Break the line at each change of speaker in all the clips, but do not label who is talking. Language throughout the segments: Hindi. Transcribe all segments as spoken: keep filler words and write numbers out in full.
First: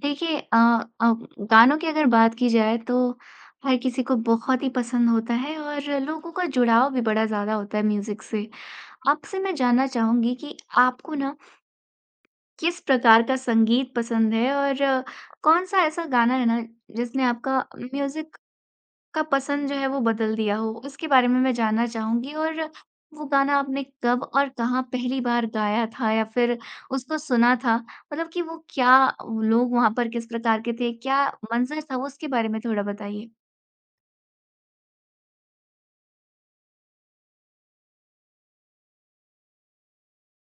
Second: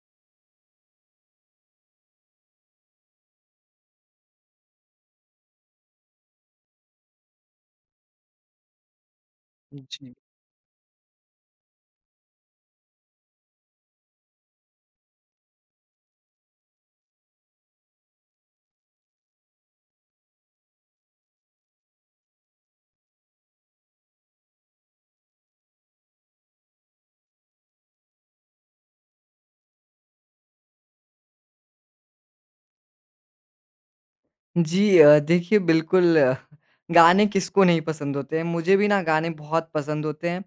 देखिए अ अ, गानों की अगर बात की जाए तो हर किसी को बहुत ही पसंद होता है और लोगों का जुड़ाव भी बड़ा ज़्यादा होता है म्यूज़िक से। आपसे मैं जानना
जी।
चाहूँगी कि आपको ना किस प्रकार का संगीत पसंद है और कौन-सा ऐसा गाना है ना जिसने आपका म्यूज़िक का पसंद जो है वो बदल दिया हो, उसके बारे में मैं जानना चाहूँगी और वो गाना आपने कब और कहाँ पहली बार गाया था या फिर उसको सुना था? मतलब कि वो क्या लोग वहाँ पर किस प्रकार के थे? क्या मंज़र था वो उसके बारे में थोड़ा बताइए?
जी अ, देखिए बिल्कुल अ, गाने किसको नहीं पसंद होते हैं। मुझे भी ना गाने बहुत पसंद होते हैं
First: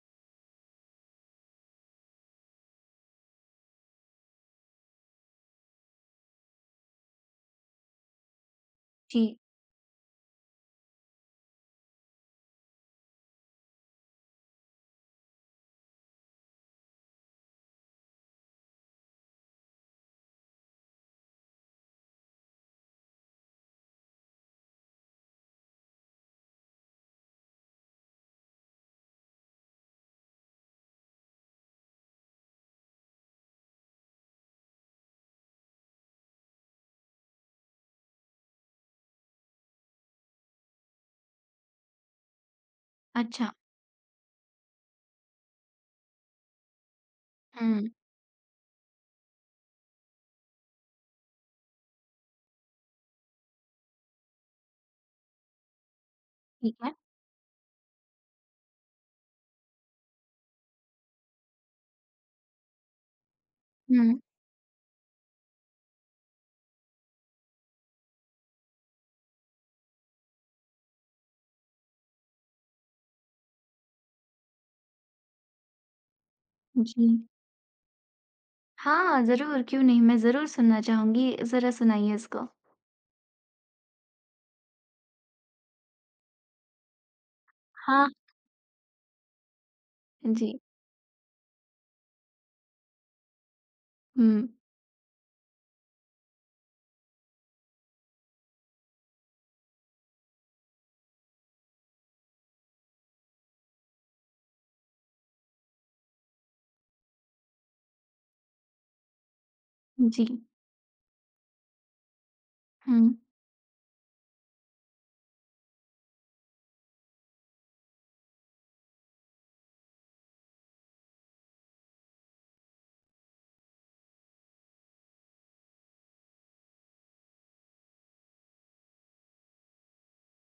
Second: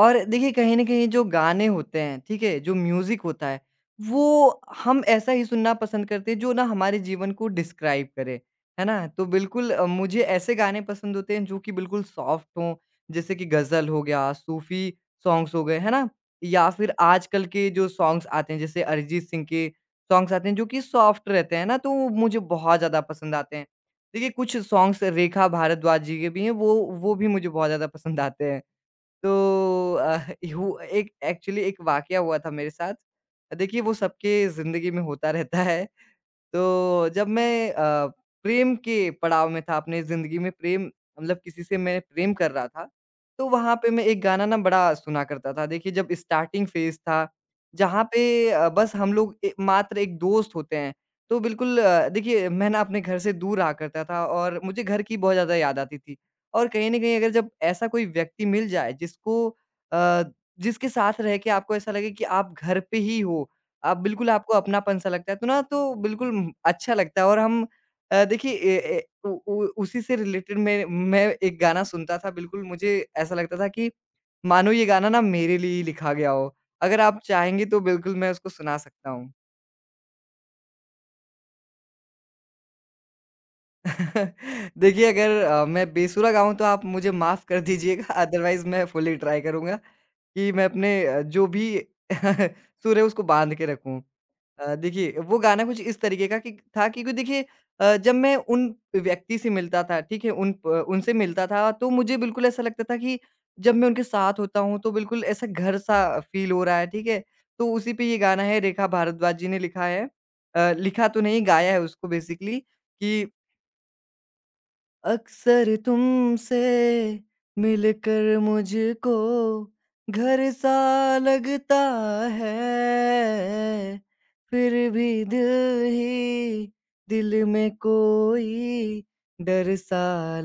और देखिए कहीं न कहीं जो गाने होते हैं, ठीक है? जो म्यूज़िक होता है, वो हम ऐसा ही सुनना पसंद करते हैं जो ना हमारे जीवन को डिस्क्राइब करे, है ना? तो
जी,
बिल्कुल अ, मुझे ऐसे गाने पसंद होते हैं जो कि बिल्कुल सॉफ्ट हों, जैसे कि गज़ल हो गया, सूफ़ी सॉन्ग्स हो गए, है ना? या फिर आजकल के जो सॉन्ग्स आते हैं जैसे अरिजीत सिंह के सॉन्ग्स आते हैं जो कि सॉफ्ट रहते हैं ना, तो वो मुझे बहुत ज़्यादा पसंद आते हैं। देखिए कुछ सॉन्ग्स रेखा भारद्वाज जी के भी हैं, वो वो भी मुझे बहुत ज़्यादा पसंद आते हैं। तो अ, हु एक एक्चुअली एक वाकया हुआ था मेरे साथ। देखिए वो सबके ज़िंदगी में होता रहता है। तो जब मैं अ, प्रेम के पड़ाव में था, अपने ज़िंदगी में प्रेम मतलब किसी से मैं प्रेम कर रहा था, तो
अच्छा।
वहाँ पे मैं एक गाना ना बड़ा सुना करता था। देखिए, जब स्टार्टिंग फ़ेज़ था,
हुँ,
जहाँ पे अ, बस हम लोग ए मात्र एक दोस्त होते हैं, तो बिल्कुल अ, देखिए मैं ना अपने घर से दूर रहा करता था और मुझे घर की बहुत ज़्यादा याद आती थी। और
ठीक
कहीं
है।
न कहीं अगर जब ऐसा कोई व्यक्ति मिल जाए जिसको अ, जिसके साथ रह के आपको ऐसा लगे कि आप घर पे ही हो आप
हुँ,
बिल्कुल आपको अपनापन-सा लगता है, तो ना तो बिल्कुल उम, अच्छा लगता है और हम अ, देखिए ए ए उ उ उसी से रिलेटेड मैं मैं एक गाना सुनता था बिल्कुल मुझे ऐसा लगता था कि मानो ये गाना ना मेरे लिए ही लिखा गया हो। अगर
जी।
आप चाहेंगी तो बिल्कुल मैं उसको सुना सकता
हाँ,
हूँ।
ज़रूर, क्यों नहीं? मैं ज़रूर सुनना चाहूँगी, ज़रा सुनाइए इसको।
देखिए अगर अ, मैं बेसुरा गाऊँ तो आप मुझे माफ़ कर
हाँ,
दीजिएगा अदरवाइज़ मैं फुल्ली ट्राई करूँगा कि
जी।
मैं अपने अ, जो भी सुर है उसको बाँध के रखूँ।
हुँ,
अ, देखिए, वो गाना कुछ इस तरीके का कि था क्योंकि देखिए अ, जब मैं उन व्यक्ति से मिलता था, ठीक है? उन प उनसे मिलता था, तो मुझे बिल्कुल ऐसा लगता था कि जब मैं उनके साथ होता हूँ, तो बिल्कुल ऐसा घर-सा फ़ील हो रहा है, ठीक है? तो उसी पे ये गाना है, रेखा भारद्वाज जी ने लिखा है।
जी।
अ, लिखा तो नहीं, गाया है उसको बेसिकली
हुँ,
कि अक्सर तुमसे मिलकर मुझको घर सा लगता है फिर भी दिल ही दिल में कोई डर सा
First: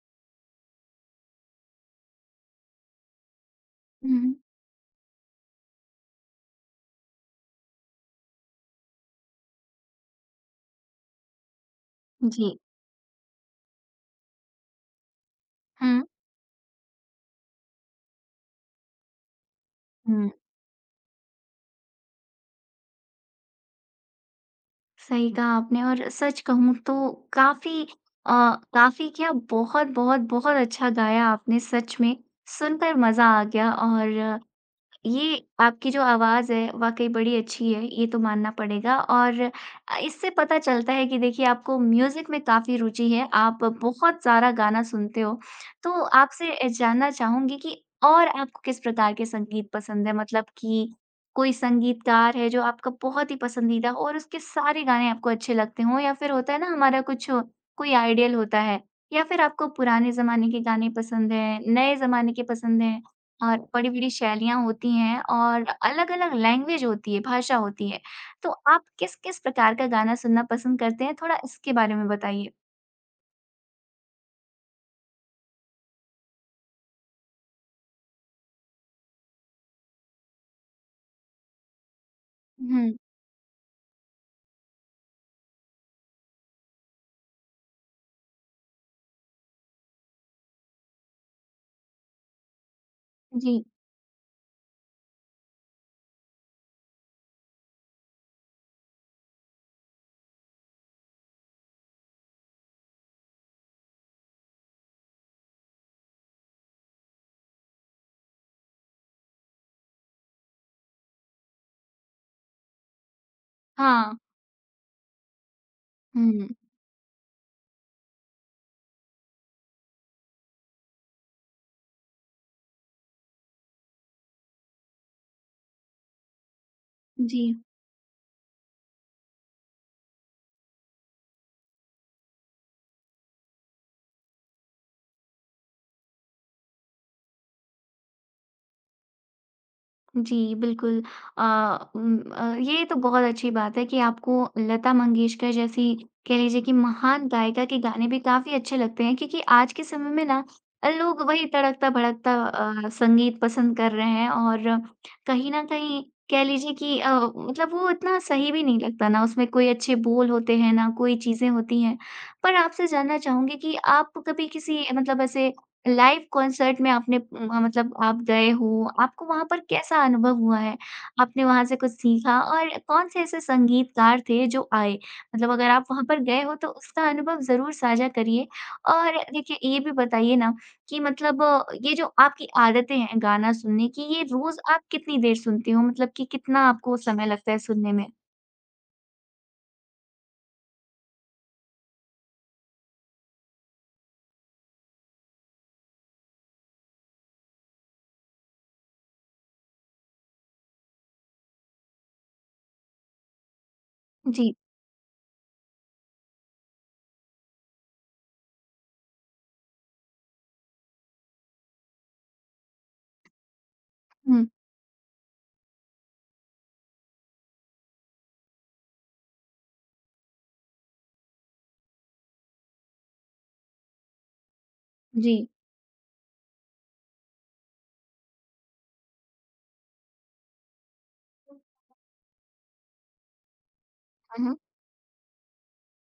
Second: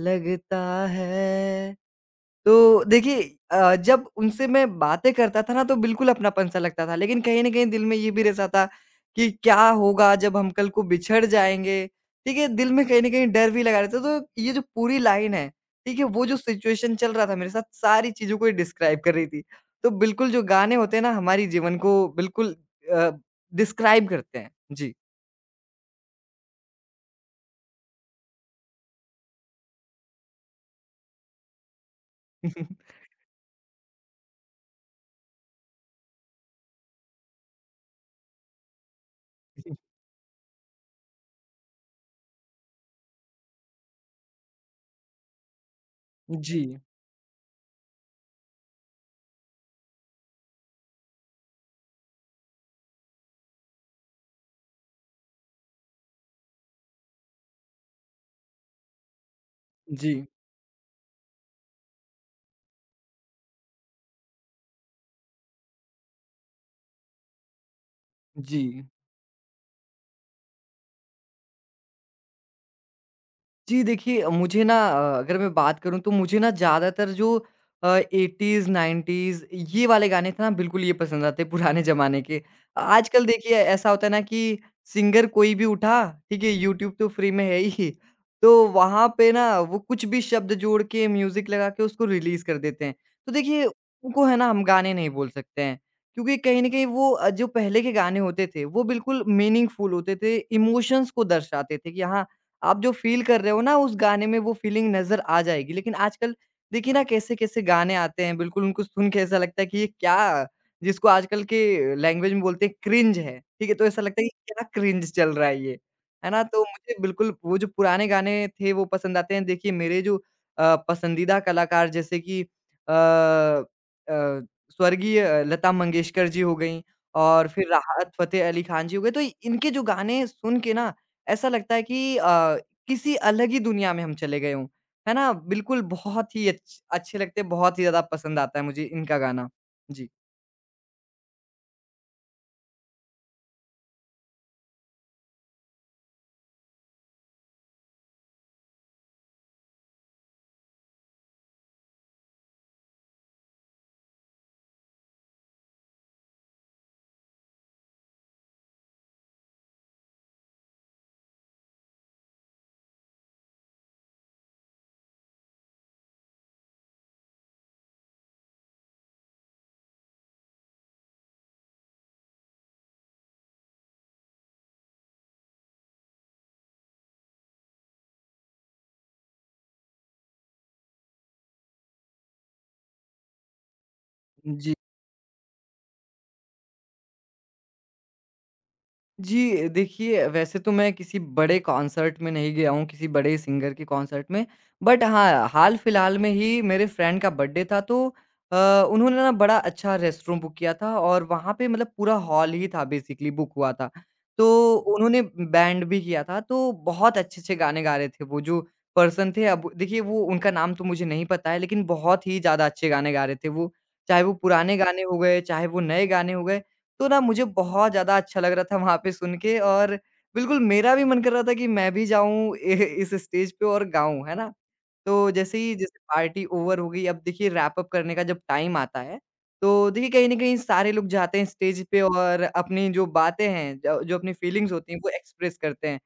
लगता है तो देखिए अ, जब
हुँ,
उनसे मैं बातें करता था ना तो बिल्कुल अपनापन सा लगता था। लेकिन कहीं न कहीं दिल में ये भी रहता था कि क्या होगा जब हम कल को बिछड़ जाएँगे, ठीक है?
जी।
दिल में कहीं न कहीं डर भी लगा रहता है। तो ये जो पूरी लाइन है, ठीक
हुँ,
है? वो जो सिचुएशन चल रहा था मेरे साथ सारी चीज़ों को ये डिस्क्राइब कर रही थी। तो
हुँ।
बिल्कुल जो गाने होते हैं ना हमारी जीवन को बिल्कुल अ, डिस्क्राइब करते हैं। जी।
सही कहा आपने और सच कहूँ तो काफ़ी अ, काफ़ी क्या बहुत-बहुत बहुत बहुत अच्छा गाया आपने सच में, सुनकर मज़ा आ गया और ये आपकी जो आवाज़ है, वाक़ई बड़ी अच्छी है, ये तो मानना पड़ेगा और अ, इससे पता चलता है कि देखिए आपको म्यूज़िक में काफ़ी रुचि है, आप बहुत सारा गाना सुनते हो। तो आपसे
जी।
अ, जानना चाहूँगी कि और आपको किस प्रकार के संगीत पसंद है? मतलब कि कोई संगीतकार है जो आपका बहुत ही पसंदीदा हो और उसके सारे गाने आपको अच्छे लगते हों या फिर होता है ना हमारा कुछ कोई आइडियल होता है या फिर आपको पुराने
जी,
ज़माने के गाने पसंद हैं, नए ज़माने के पसंद हैं? और बड़ी-बड़ी शैलियाँ होती हैं और अलग-अलग लैंग्वेज होती है, भाषा होती है। तो
जी।
आप किस-किस प्रकार का गाना सुनना पसंद करते हैं? थोड़ा इसके बारे में बताइए।
जी, देखिए अ, मुझे ना अ, अगर मैं बात करूँ तो मुझे ना ज़्यादातर जो अ, एटीज़ नाइंटीज़ ये वाले गाने थे ना बिल्कुल ये पसंद आते हैं पुराने ज़माने के।
हुँ।
आजकल देखिए ऐसा होता है ना कि सिंगर कोई भी उठा, ठीक है, यूट्यूब तो फ्री में है ही, तो वहाँ पे ना वो कुछ भी शब्द जोड़ के म्यूज़िक लगा के उसको रिलीज़ कर देते हैं। तो
जी।
देखिए उनको है ना हम गाने नहीं बोल सकते हैं, क्योंकि कहीं न कहीं वो अ, जो पहले के गाने होते थे वो बिल्कुल मीनिंगफुल होते थे, इमोशंस को दर्शाते थे कि हाँ, आप जो फ़ील कर रहे हो ना उस गाने में वो फ़ीलिंग नज़र आ जाएगी। लेकिन आजकल देखिए ना कैसे-कैसे गाने आते हैं बिल्कुल उनको सुन के ऐसा लगता है कि ये क्या जिसको आजकल के लैंग्वेज में बोलते हैं क्रिंज है, ठीक है? तो ऐसा
हाँ।
लगता है कि क्या क्रिंज चल रहा है ये, है ना?
हुँ।
तो मुझे बिल्कुल वो जो पुराने गाने थे वो पसंद आते हैं। देखिए मेरे जो अ, पसंदीदा कलाकार जैसे कि अ अ, स्वर्गीय अ, लता मंगेशकर जी हो गईं
जी।
और फिर राहत फ़तेह अली खान जी हो गए। तो इनके जो गाने सुन के ना ऐसा लगता है कि अ, किसी अलग ही दुनिया में हम चले गए हों, है ना? बिल्कुल बहुत ही अच्छ अच्छे लगते हैं, बहुत ही ज़्यादा पसंद आता है मुझे इनका गाना। जी।
जी, बिल्कुल। अ, उम, अ, ये तो बहुत अच्छी बात है कि आपको लता मंगेशकर जैसी कह लीजिए कि महान गायिका के गाने भी काफ़ी अच्छे लगते हैं क्योंकि आज के समय में ना अ, लोग वही तड़कता-भड़कता अ, संगीत पसंद कर रहे हैं और कहीं न कहीं कह लीजिए कि अ, मतलब वो इतना सही भी नहीं लगता ना उसमें कोई अच्छे बोल होते हैं, ना कोई चीज़ें होती हैं। पर आपसे जानना चाहूँगी कि आप कभी किसी मतलब ऐसे लाइव कॉन्सर्ट में आपने म मतलब आप गए हो, आपको वहाँ पर कैसा अनुभव हुआ है? आपने वहाँ से कुछ सीखा और कौन से ऐसे संगीतकार थे जो आए? मतलब अगर आप वहाँ पर गए हो तो उसका अनुभव ज़रूर साझा करिए। और देखिए ये भी बताइए ना कि मतलब अ, ये जो आपकी आदतें हैं गाना सुनने की, ये रोज़
जी
आप कितनी देर सुनते हो? मतलब कि कितना आपको समय लगता है सुनने में?
जी, देखिए वैसे तो मैं किसी बड़े कॉन्सर्ट में नहीं गया हूँ, किसी बड़े सिंगर के कॉन्सर्ट में। बट हाँ, हाल-फिलहाल में ही मेरे फ्रेंड का बर्थडे था तो अ, उन्होंने ना बड़ा अच्छा रेस्टरूम बुक किया था और वहाँ पे मतलब पूरा हॉल ही था बेसिकली बुक हुआ था।
जी।
तो उन्होंने बैंड भी किया था तो बहुत अच्छे-अच्छे गाने गा रहे थे वो जो पर्सन थे अब देखिए वो उनका नाम तो मुझे नहीं पता है लेकिन बहुत ही ज़्यादा अच्छे गाने गा रहे थे वो। चाहे वो
हुँ,
पुराने गाने हो गए, चाहे वो नए गाने हो गए। तो ना मुझे बहुत ज़्यादा अच्छा लग रहा था वहाँ पे सुन के और बिल्कुल मेरा भी मन कर रहा था कि मैं भी जाऊँ ए इस स्टेज पे और गाऊँ, है ना? तो
जी।
जैसे ही जैसे पार्टी ओवर हो गई, अब देखिए रैप अप करने का जब टाइम आता है, तो देखिए कहीं न कहीं सारे लोग जाते हैं स्टेज पे और अपनी जो बातें हैं, ज जो अपनी
हुँ,
फीलिंग्स होती हैं, वो एक्सप्रेस करते हैं,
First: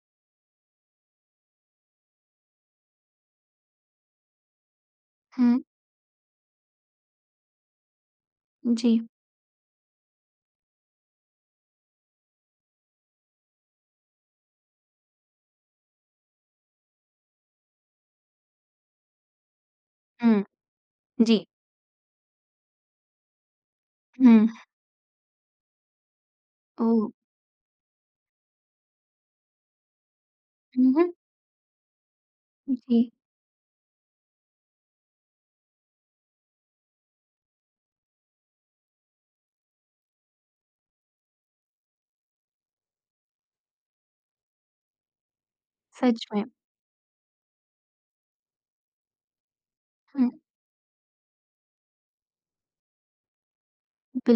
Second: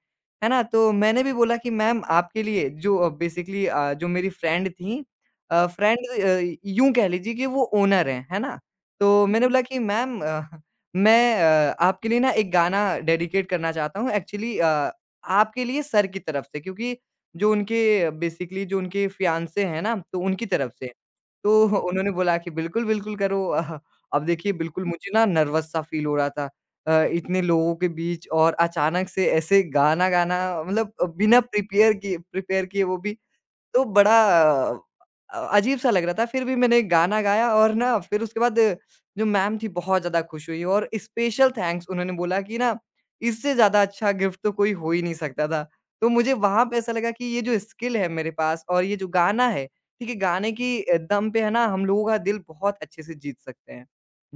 है ना? तो मैंने भी बोला कि मैम आपके लिए जो अ, बेसिकली अ, जो मेरी फ्रेंड थी
हुँ,
अ, फ्रेंड अ, यूँ कह लीजिए कि वो ओनर हैं, है ना?
हुँ, जी।
तो मैंने बोला कि मैम अ मैं अ, आपके लिए ना एक गाना डेडिकेट करना चाहता हूँ एक्चुअली अ, आपके लिए सर की तरफ से क्योंकि जो उनके बेसिकली जो उनके फियांसे हैं ना, तो
हुँ,
उनकी तरफ से।
जी।
तो उन्होंने बोला कि बिल्कुल, बिल्कुल करो। अह, अब
हुँ।
देखिए बिल्कुल मुझे ना नर्वस सा फ़ील हो रहा था अ,
ओह!
इतने लोगों के बीच और अचानक से ऐसे गाना गाना
हुँ,
मतलब
हुँ।
बिना प्रिपेयर किए प्रिपेयर किए वो
जी,
भी तो बड़ा अ, अजीब-सा लग रहा था, फिर भी मैंने गाना गाया और ना फिर उसके बाद जो मैम थी बहुत ज़्यादा खुश हुई और स्पेशल थैंक्स उन्होंने बोला कि ना इससे ज़्यादा अच्छा गिफ्ट तो कोई हो ही नहीं सकता था। तो
सच
मुझे
में।
वहाँ पे ऐसा लगा कि ये जो स्किल है मेरे पास और ये जो गाना है, ठीक है,
हुँ,
गाने की अ, दम पे है ना हम लोगों का दिल बहुत अच्छे से जीत सकते हैं।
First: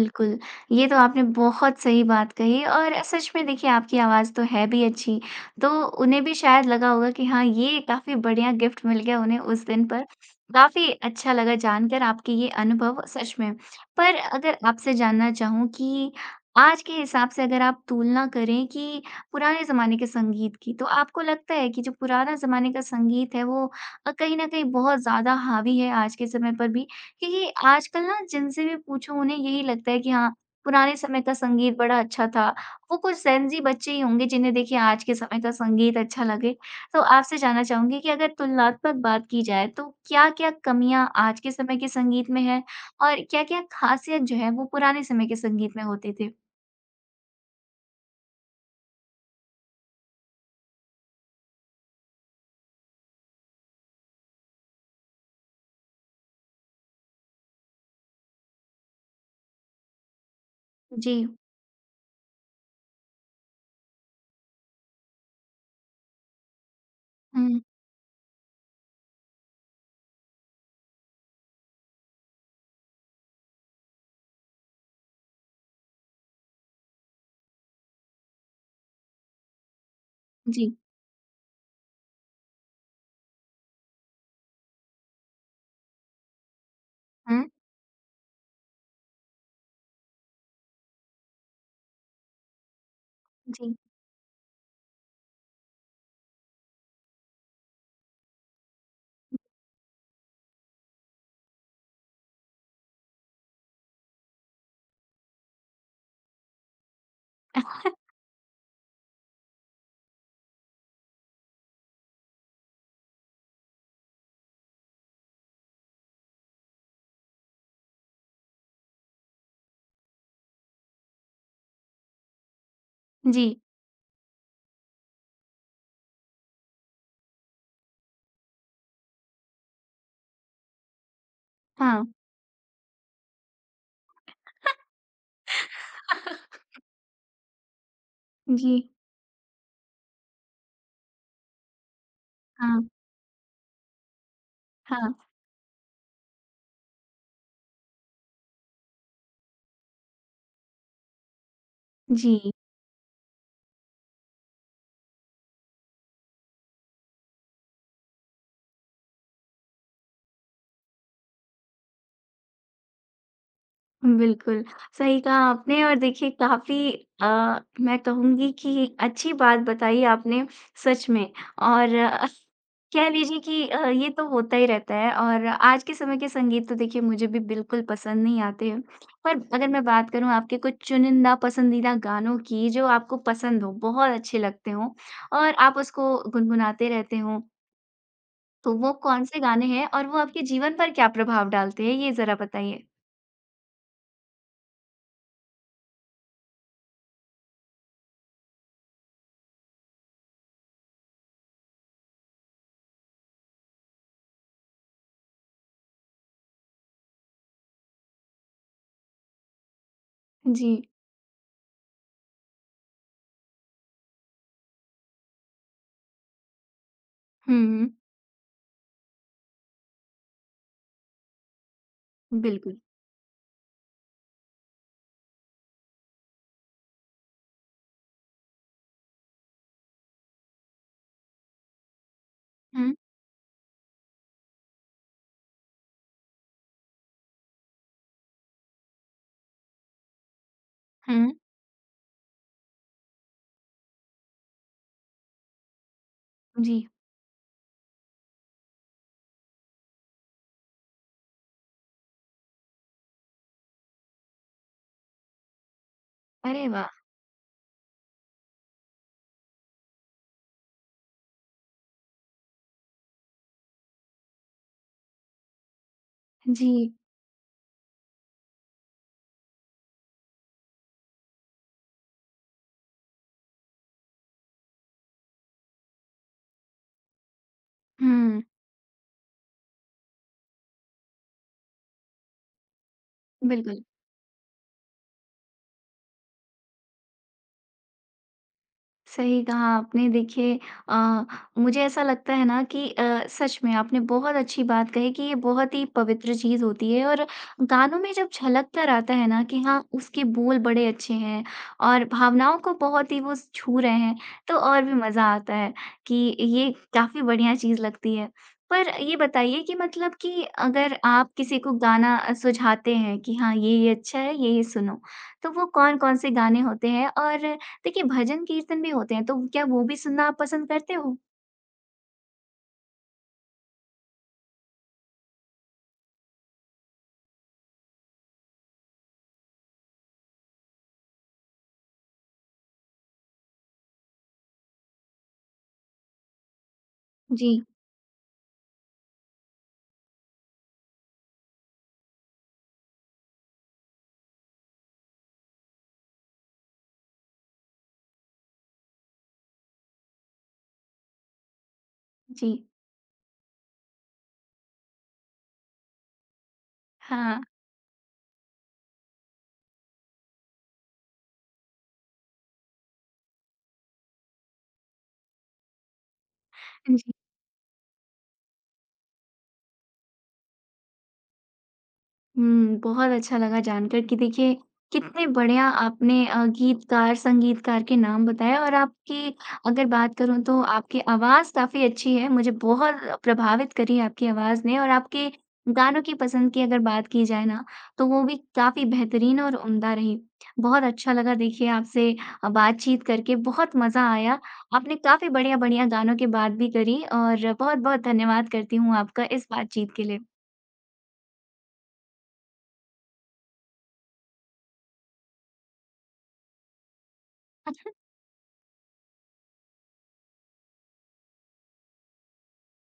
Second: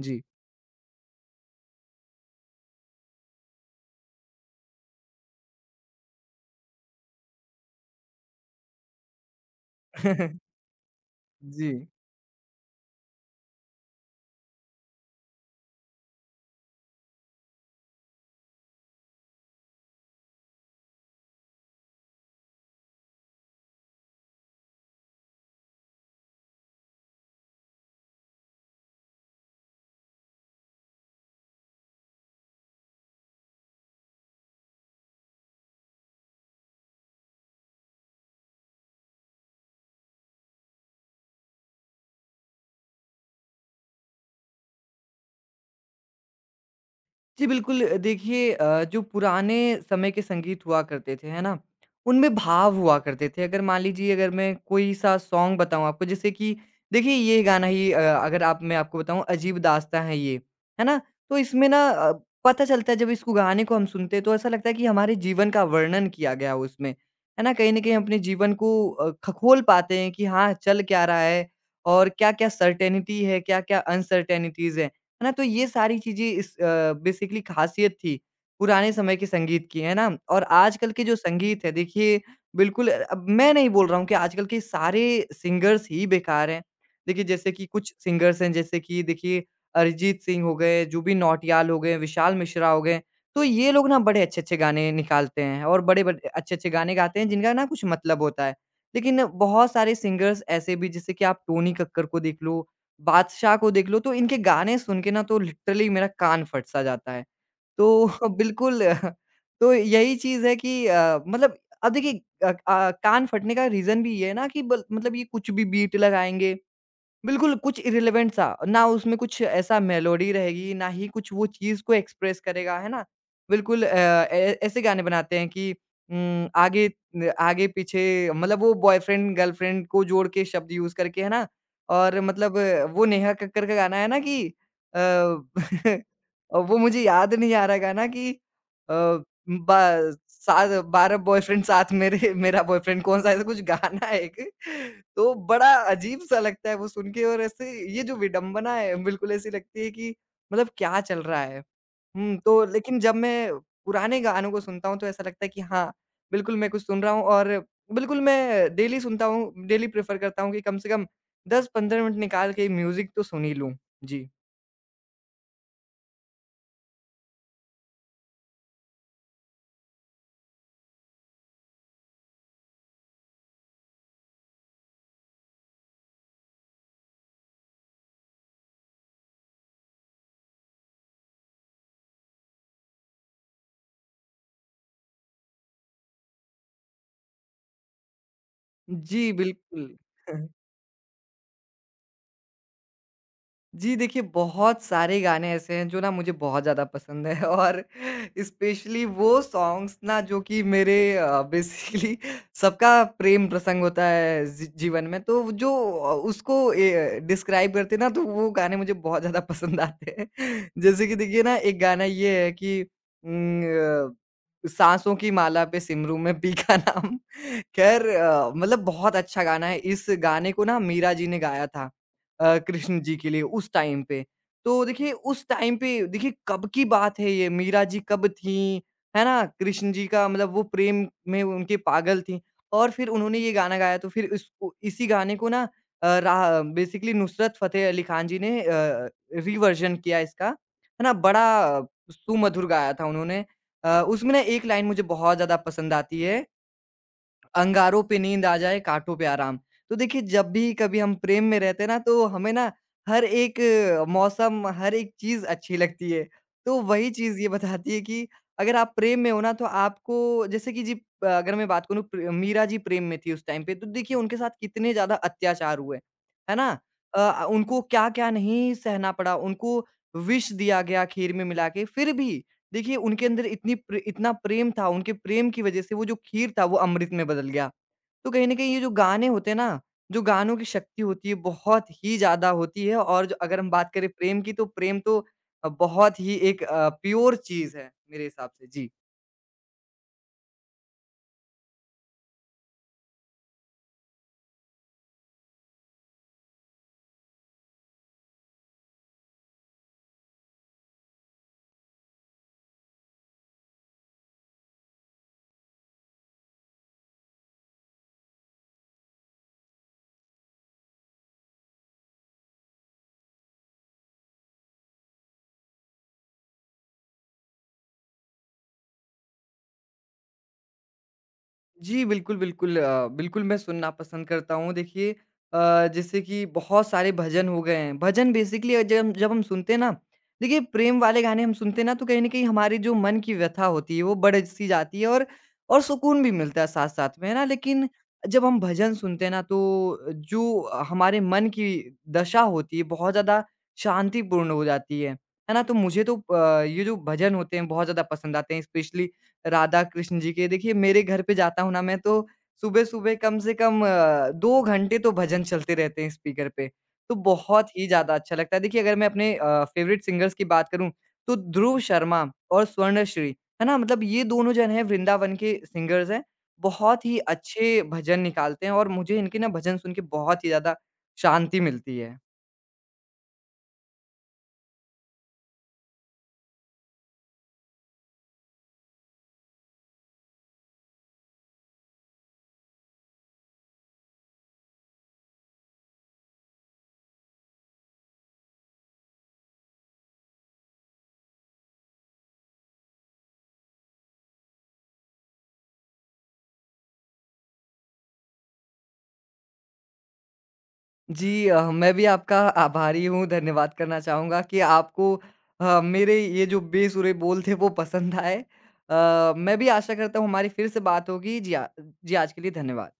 जी।
ये तो आपने बहुत सही बात कही और सच में देखिए आपकी आवाज़ तो है भी अच्छी, तो उन्हें भी शायद लगा होगा कि हाँ, ये काफ़ी बढ़िया गिफ्ट मिल गया उन्हें उस दिन पर। काफ़ी अच्छा लगा
जी।
जानकर आपके ये अनुभव सच में। पर अगर आपसे जानना चाहूँ कि आज के हिसाब से अगर आप तुलना करें कि पुराने ज़माने के संगीत की, तो आपको लगता है कि जो पुराना ज़माने का संगीत है वो अ, कहीं न कहीं बहुत ज़्यादा हावी है आज के समय पर भी? क्योंकि आजकल ना जिनसे भी पूछो उन्हें यही लगता है कि हाँ, पुराने समय का संगीत बड़ा अच्छा था। वो कुछ जेन ज़ी बच्चे ही होंगे जिन्हें देखिए आज के समय का संगीत अच्छा लगे। तो आपसे जानना चाहूँगी कि अगर तुलनात्मक बात की जाए तो क्या-क्या कमियाँ आज के समय के संगीत में है? और क्या-क्या खासियत जो है वो पुराने समय के संगीत में होते थे?
जी, बिल्कुल अ, देखिए अ, जो पुराने समय के संगीत हुआ करते थे, है ना? उनमें भाव हुआ करते थे। अगर मान लीजिए अगर मैं कोई-सा सॉन्ग बताऊँ आपको जैसे कि देखिए ये गाना ही अ, अगर आप मैं आपको बताऊँ अजीब दास्ताँ है ये, है ना?
जी।
तो इसमें ना अ, पता चलता है जब इसको गाने को हम सुनते हैं तो ऐसा लगता है कि हमारे जीवन का वर्णन किया गया है उसमें, है ना?
हुँ,
कहीं न कहीं अपने जीवन को अ, खखोल पाते हैं कि हाँ, चल क्या रहा है और क्या-क्या सर्टेनिटी है, क्या-क्या अनसर्टेनिटीज़ हैं। है ना? तो ये सारी चीज़ें इस अ, बेसिकली ख़ासियत थी, पुराने समय के संगीत की, है ना? और
जी।
आजकल के जो संगीत है देखिए बिल्कुल अब मैं नहीं बोल रहा हूँ कि आजकल के सारे सिंगर्स ही बेकार हैं। देखिए
हुँ,
जैसे कि कुछ सिंगर्स हैं जैसे कि देखिए अरिजीत सिंह हो गए, जुबिन नौटियाल हो गए, विशाल मिश्रा हो गए। तो ये
जी।
लोग ना बड़े अच्छे-अच्छे गाने निकालते हैं और बड़े बड अच्छे-अच्छे गाने गाते हैं जिनका ना कुछ मतलब होता है। लेकिन बहुत सारे सिंगर्स ऐसे भी जैसे कि आप टोनी कक्कड़ को देख लो बादशाह को देख लो, तो इनके गाने सुन के ना तो लिटरली मेरा कान फट-सा जाता है। तो बिल्कुल तो यही चीज़ है कि अ, मतलब अब देखिए अ अ, कान फटने का रीज़न भी ये है ना कि बल मतलब ये कुछ भी बीट लगाएँगे बिल्कुल, कुछ इर्रेलेवेंट सा, ना उसमें कुछ ऐसा मेलोडी रहेगी, ना ही कुछ वो चीज़ को एक्सप्रेस करेगा, है ना?
जी,
बिल्कुल अ, ए ऐसे गाने बनाते हैं कि उम, आगे न आगे-पीछे मतलब वो बॉयफ्रेंड, गर्लफ्रेंड को जोड़ के शब्द यूज़ करके, है ना?
हाँ।
और मतलब अ, वो नेहा कक्कड़ का गाना है ना कि अ, वो मुझे याद नहीं आ रहा गाना कि
जी,
अ बस, साथ बारह बॉयफ्रेंड साथ मेरे मेरा
हाँ,
बॉयफ्रेंड कौन-सा ऐसा कुछ गाना है एक,
हाँ,
तो बड़ा अजीब-सा लगता है वो सुन के और ऐसे ये जो विडंबना है बिल्कुल ऐसी लगती है कि मतलब क्या चल रहा है? हुँ,
जी।
तो लेकिन जब मैं पुराने गानों को सुनता हूँ तो ऐसा लगता है कि हाँ, बिल्कुल मैं कुछ सुन रहा हूँ और बिल्कुल मैं डेली सुनता हूँ, डेली प्रेफ़र करता हूँ कि कम से कम दस पंद्रह मिनट निकाल के म्यूज़िक तो सुन ही लूँ। जी।
बिल्कुल, सही कहा आपने और देखिए काफ़ी अ, मैं कहूँगी कि अच्छी बात बताई आपने सच में और अ, कह लीजिए कि अ, ये तो होता ही रहता है और आज के समय के संगीत तो देखिए मुझे भी बिल्कुल पसंद नहीं आते हैं। पर अगर मैं बात करूँ आपके कुछ चुनिंदा पसंदीदा गानों की जो आपको पसंद हो, बहुत अच्छे लगते हों और आप उसको गुनगुनाते रहते हों, तो वो
जी,
कौन से गाने
बिल्कुल।
हैं और वो आपके जीवन पर क्या प्रभाव डालते हैं? ये ज़रा बताइए?
जी, देखिए बहुत सारे गाने ऐसे हैं जो ना मुझे बहुत ज़्यादा पसंद है और स्पेशली वो सॉन्ग्स ना जो कि मेरे अ, बेसिकली सबका प्रेम प्रसंग होता है जी जीवन में तो वो जो अ, उसको ए, डिस्क्राइब करते हैं ना तो वो गाने मुझे बहुत ज़्यादा पसंद आते हैं।
जी।
जैसे कि देखिए ना एक गाना ये है कि उम, अ, साँसों की माला पे सिमरू में पी का नाम
हुँ, हुँ।
खैर अ, मतलब बहुत अच्छा गाना है। इस गाने को ना मीरा जी ने गाया था। अ,
बिल्कुल।
कृष्ण जी के लिए उस टाइम पे। तो देखिए उस टाइम पे देखिए कब की बात है ये, मीरा जी कब थीं, है ना? कृष्ण जी का मतलब वो प्रेम में उनके पागल थीं और
हुँ,
फिर उन्होंने ये गाना गाया तो फिर इसको इसी गाने को ना अ, रा बेसिकली नुसरत फ़तेह अली खान जी ने अ, रिवर्जन किया इसका, है ना?
हुँ।
बड़ा सुमधुर गाया था उन्होंने। अ, उसमें ना एक लाइन मुझे बहुत ज़्यादा पसंद आती है
जी।
अंगारों पे नींद आ जाए, काँटों पे आराम। तो देखिए, जब भी कभी हम प्रेम में रहते हैं ना, तो हमें ना हर एक अ, मौसम, हर एक चीज़ अच्छी लगती है।
अरे
तो
वाह!
वही चीज़ ये बताती है कि अगर आप प्रेम में हो ना, तो आपको जैसे कि जी अ, अगर मैं बात करूँ प्र मीरा जी प्रेम में थी उस टाइम पे, तो देखिए उनके साथ कितने ज़्यादा अत्याचार हुए, है
जी।
ना? अ, उनको क्या-क्या नहीं सहना पड़ा, उनको विष दिया गया खीर में मिला के, फिर भी देखिए, उनके अंदर इतनी प्रे इतना प्रेम था, उनके प्रेम की वजह से वो जो खीर था, वो अमृत में बदल गया। तो
हुँ,
कहीं न कहीं ये जो गाने होते हैं ना, जो गानों की शक्ति होती है, बहुत ही ज़्यादा होती है और जो अगर हम
बिल्कुल।
बात करें प्रेम की, तो प्रेम तो अ, बहुत ही एक अ, प्योर चीज़ है, मेरे हिसाब से। जी।
सही कहा आपने देखिए अ, मुझे ऐसा लगता है ना कि अ, सच में आपने बहुत अच्छी बात कही कि ये बहुत ही पवित्र चीज़ होती है और गानों में जब झलक कर आता है ना कि हाँ उसके बोल बड़े अच्छे हैं और भावनाओं को बहुत ही वो छू रहे हैं तो और भी मज़ा आता है कि ये काफ़ी बढ़िया चीज़ लगती है। पर ये बताइए कि मतलब कि अगर आप किसी को गाना अ, सुझाते हैं कि हाँ ये, ये अच्छा है, ये, ये सुनो, तो वो कौन-कौन से गाने होते हैं? और देखिए, भजन कीर्तन भी होते हैं, तो क्या वो भी सुनना आप पसंद करते हो?
जी, बिल्कुल, बिल्कुल अ, बिल्कुल मैं सुनना पसंद करता हूँ। देखिए अ, जैसे कि बहुत सारे भजन हो गए हैं। भजन बेसिकली जब जब हम सुनते हैं ना, देखिए प्रेम वाले गाने हम सुनते हैं ना तो कहीं न कहीं हमारी जो मन की व्यथा होती है वो बढ़-सी जाती है और और सुकून भी मिलता है साथ-साथ में, है ना?
जी,
लेकिन जब हम भजन सुनते हैं ना तो जो हमारे मन की दशा होती है बहुत ज़्यादा शांतिपूर्ण हो जाती है। है ना? तो मुझे तो अ, ये जो भजन होते हैं बहुत ज़्यादा पसंद आते हैं स्पेशली राधा कृष्ण जी के। देखिए मेरे घर पे जाता हूँ ना मैं तो
जी।
सुबह-सुबह कम से कम अ, दो घंटे तो भजन चलते रहते हैं स्पीकर पे, तो
हाँ,
बहुत ही ज़्यादा अच्छा लगता है। देखिए अगर मैं अपने अ, फ़ेवरेट सिंगर्स की बात करूँ तो ध्रुव शर्मा और स्वर्णश्री, है ना? मतलब ये दोनों जन हैं वृंदावन के सिंगर्स हैं। बहुत
जी।
ही अच्छे भजन निकालते हैं और मुझे इनके ना भजन सुन के बहुत ही ज़्यादा शांति मिलती है।
हुँ, बहुत अच्छा लगा जानकर कि देखिए कितने बढ़िया आपने अ, गीतकार, संगीतकार के नाम बताए और आपकी अगर बात करूँ तो आपकी आवाज़ काफ़ी अच्छी है। मुझे बहुत प्रभावित करी आपकी आवाज़ ने और आपके गानों की पसंद की अगर बात की जाए ना, तो वो भी काफ़ी बेहतरीन और उम्दा रही। बहुत अच्छा लगा देखिए आपसे अ, बातचीत करके बहुत मज़ा आया। आपने काफ़ी बढ़िया-बढ़िया गानों की बात भी करी और बहुत-बहुत धन्यवाद करती हूँ आपका इस बातचीत के लिए।
जी अ, मैं भी आपका आभारी हूँ, धन्यवाद करना चाहूँगा कि आपको अ, मेरे ये जो बेसुरे बोल थे वो पसंद आए। अ, मैं भी आशा करता हूँ हमारी फिर से बात होगी। जी, आ जी आज के लिए धन्यवाद।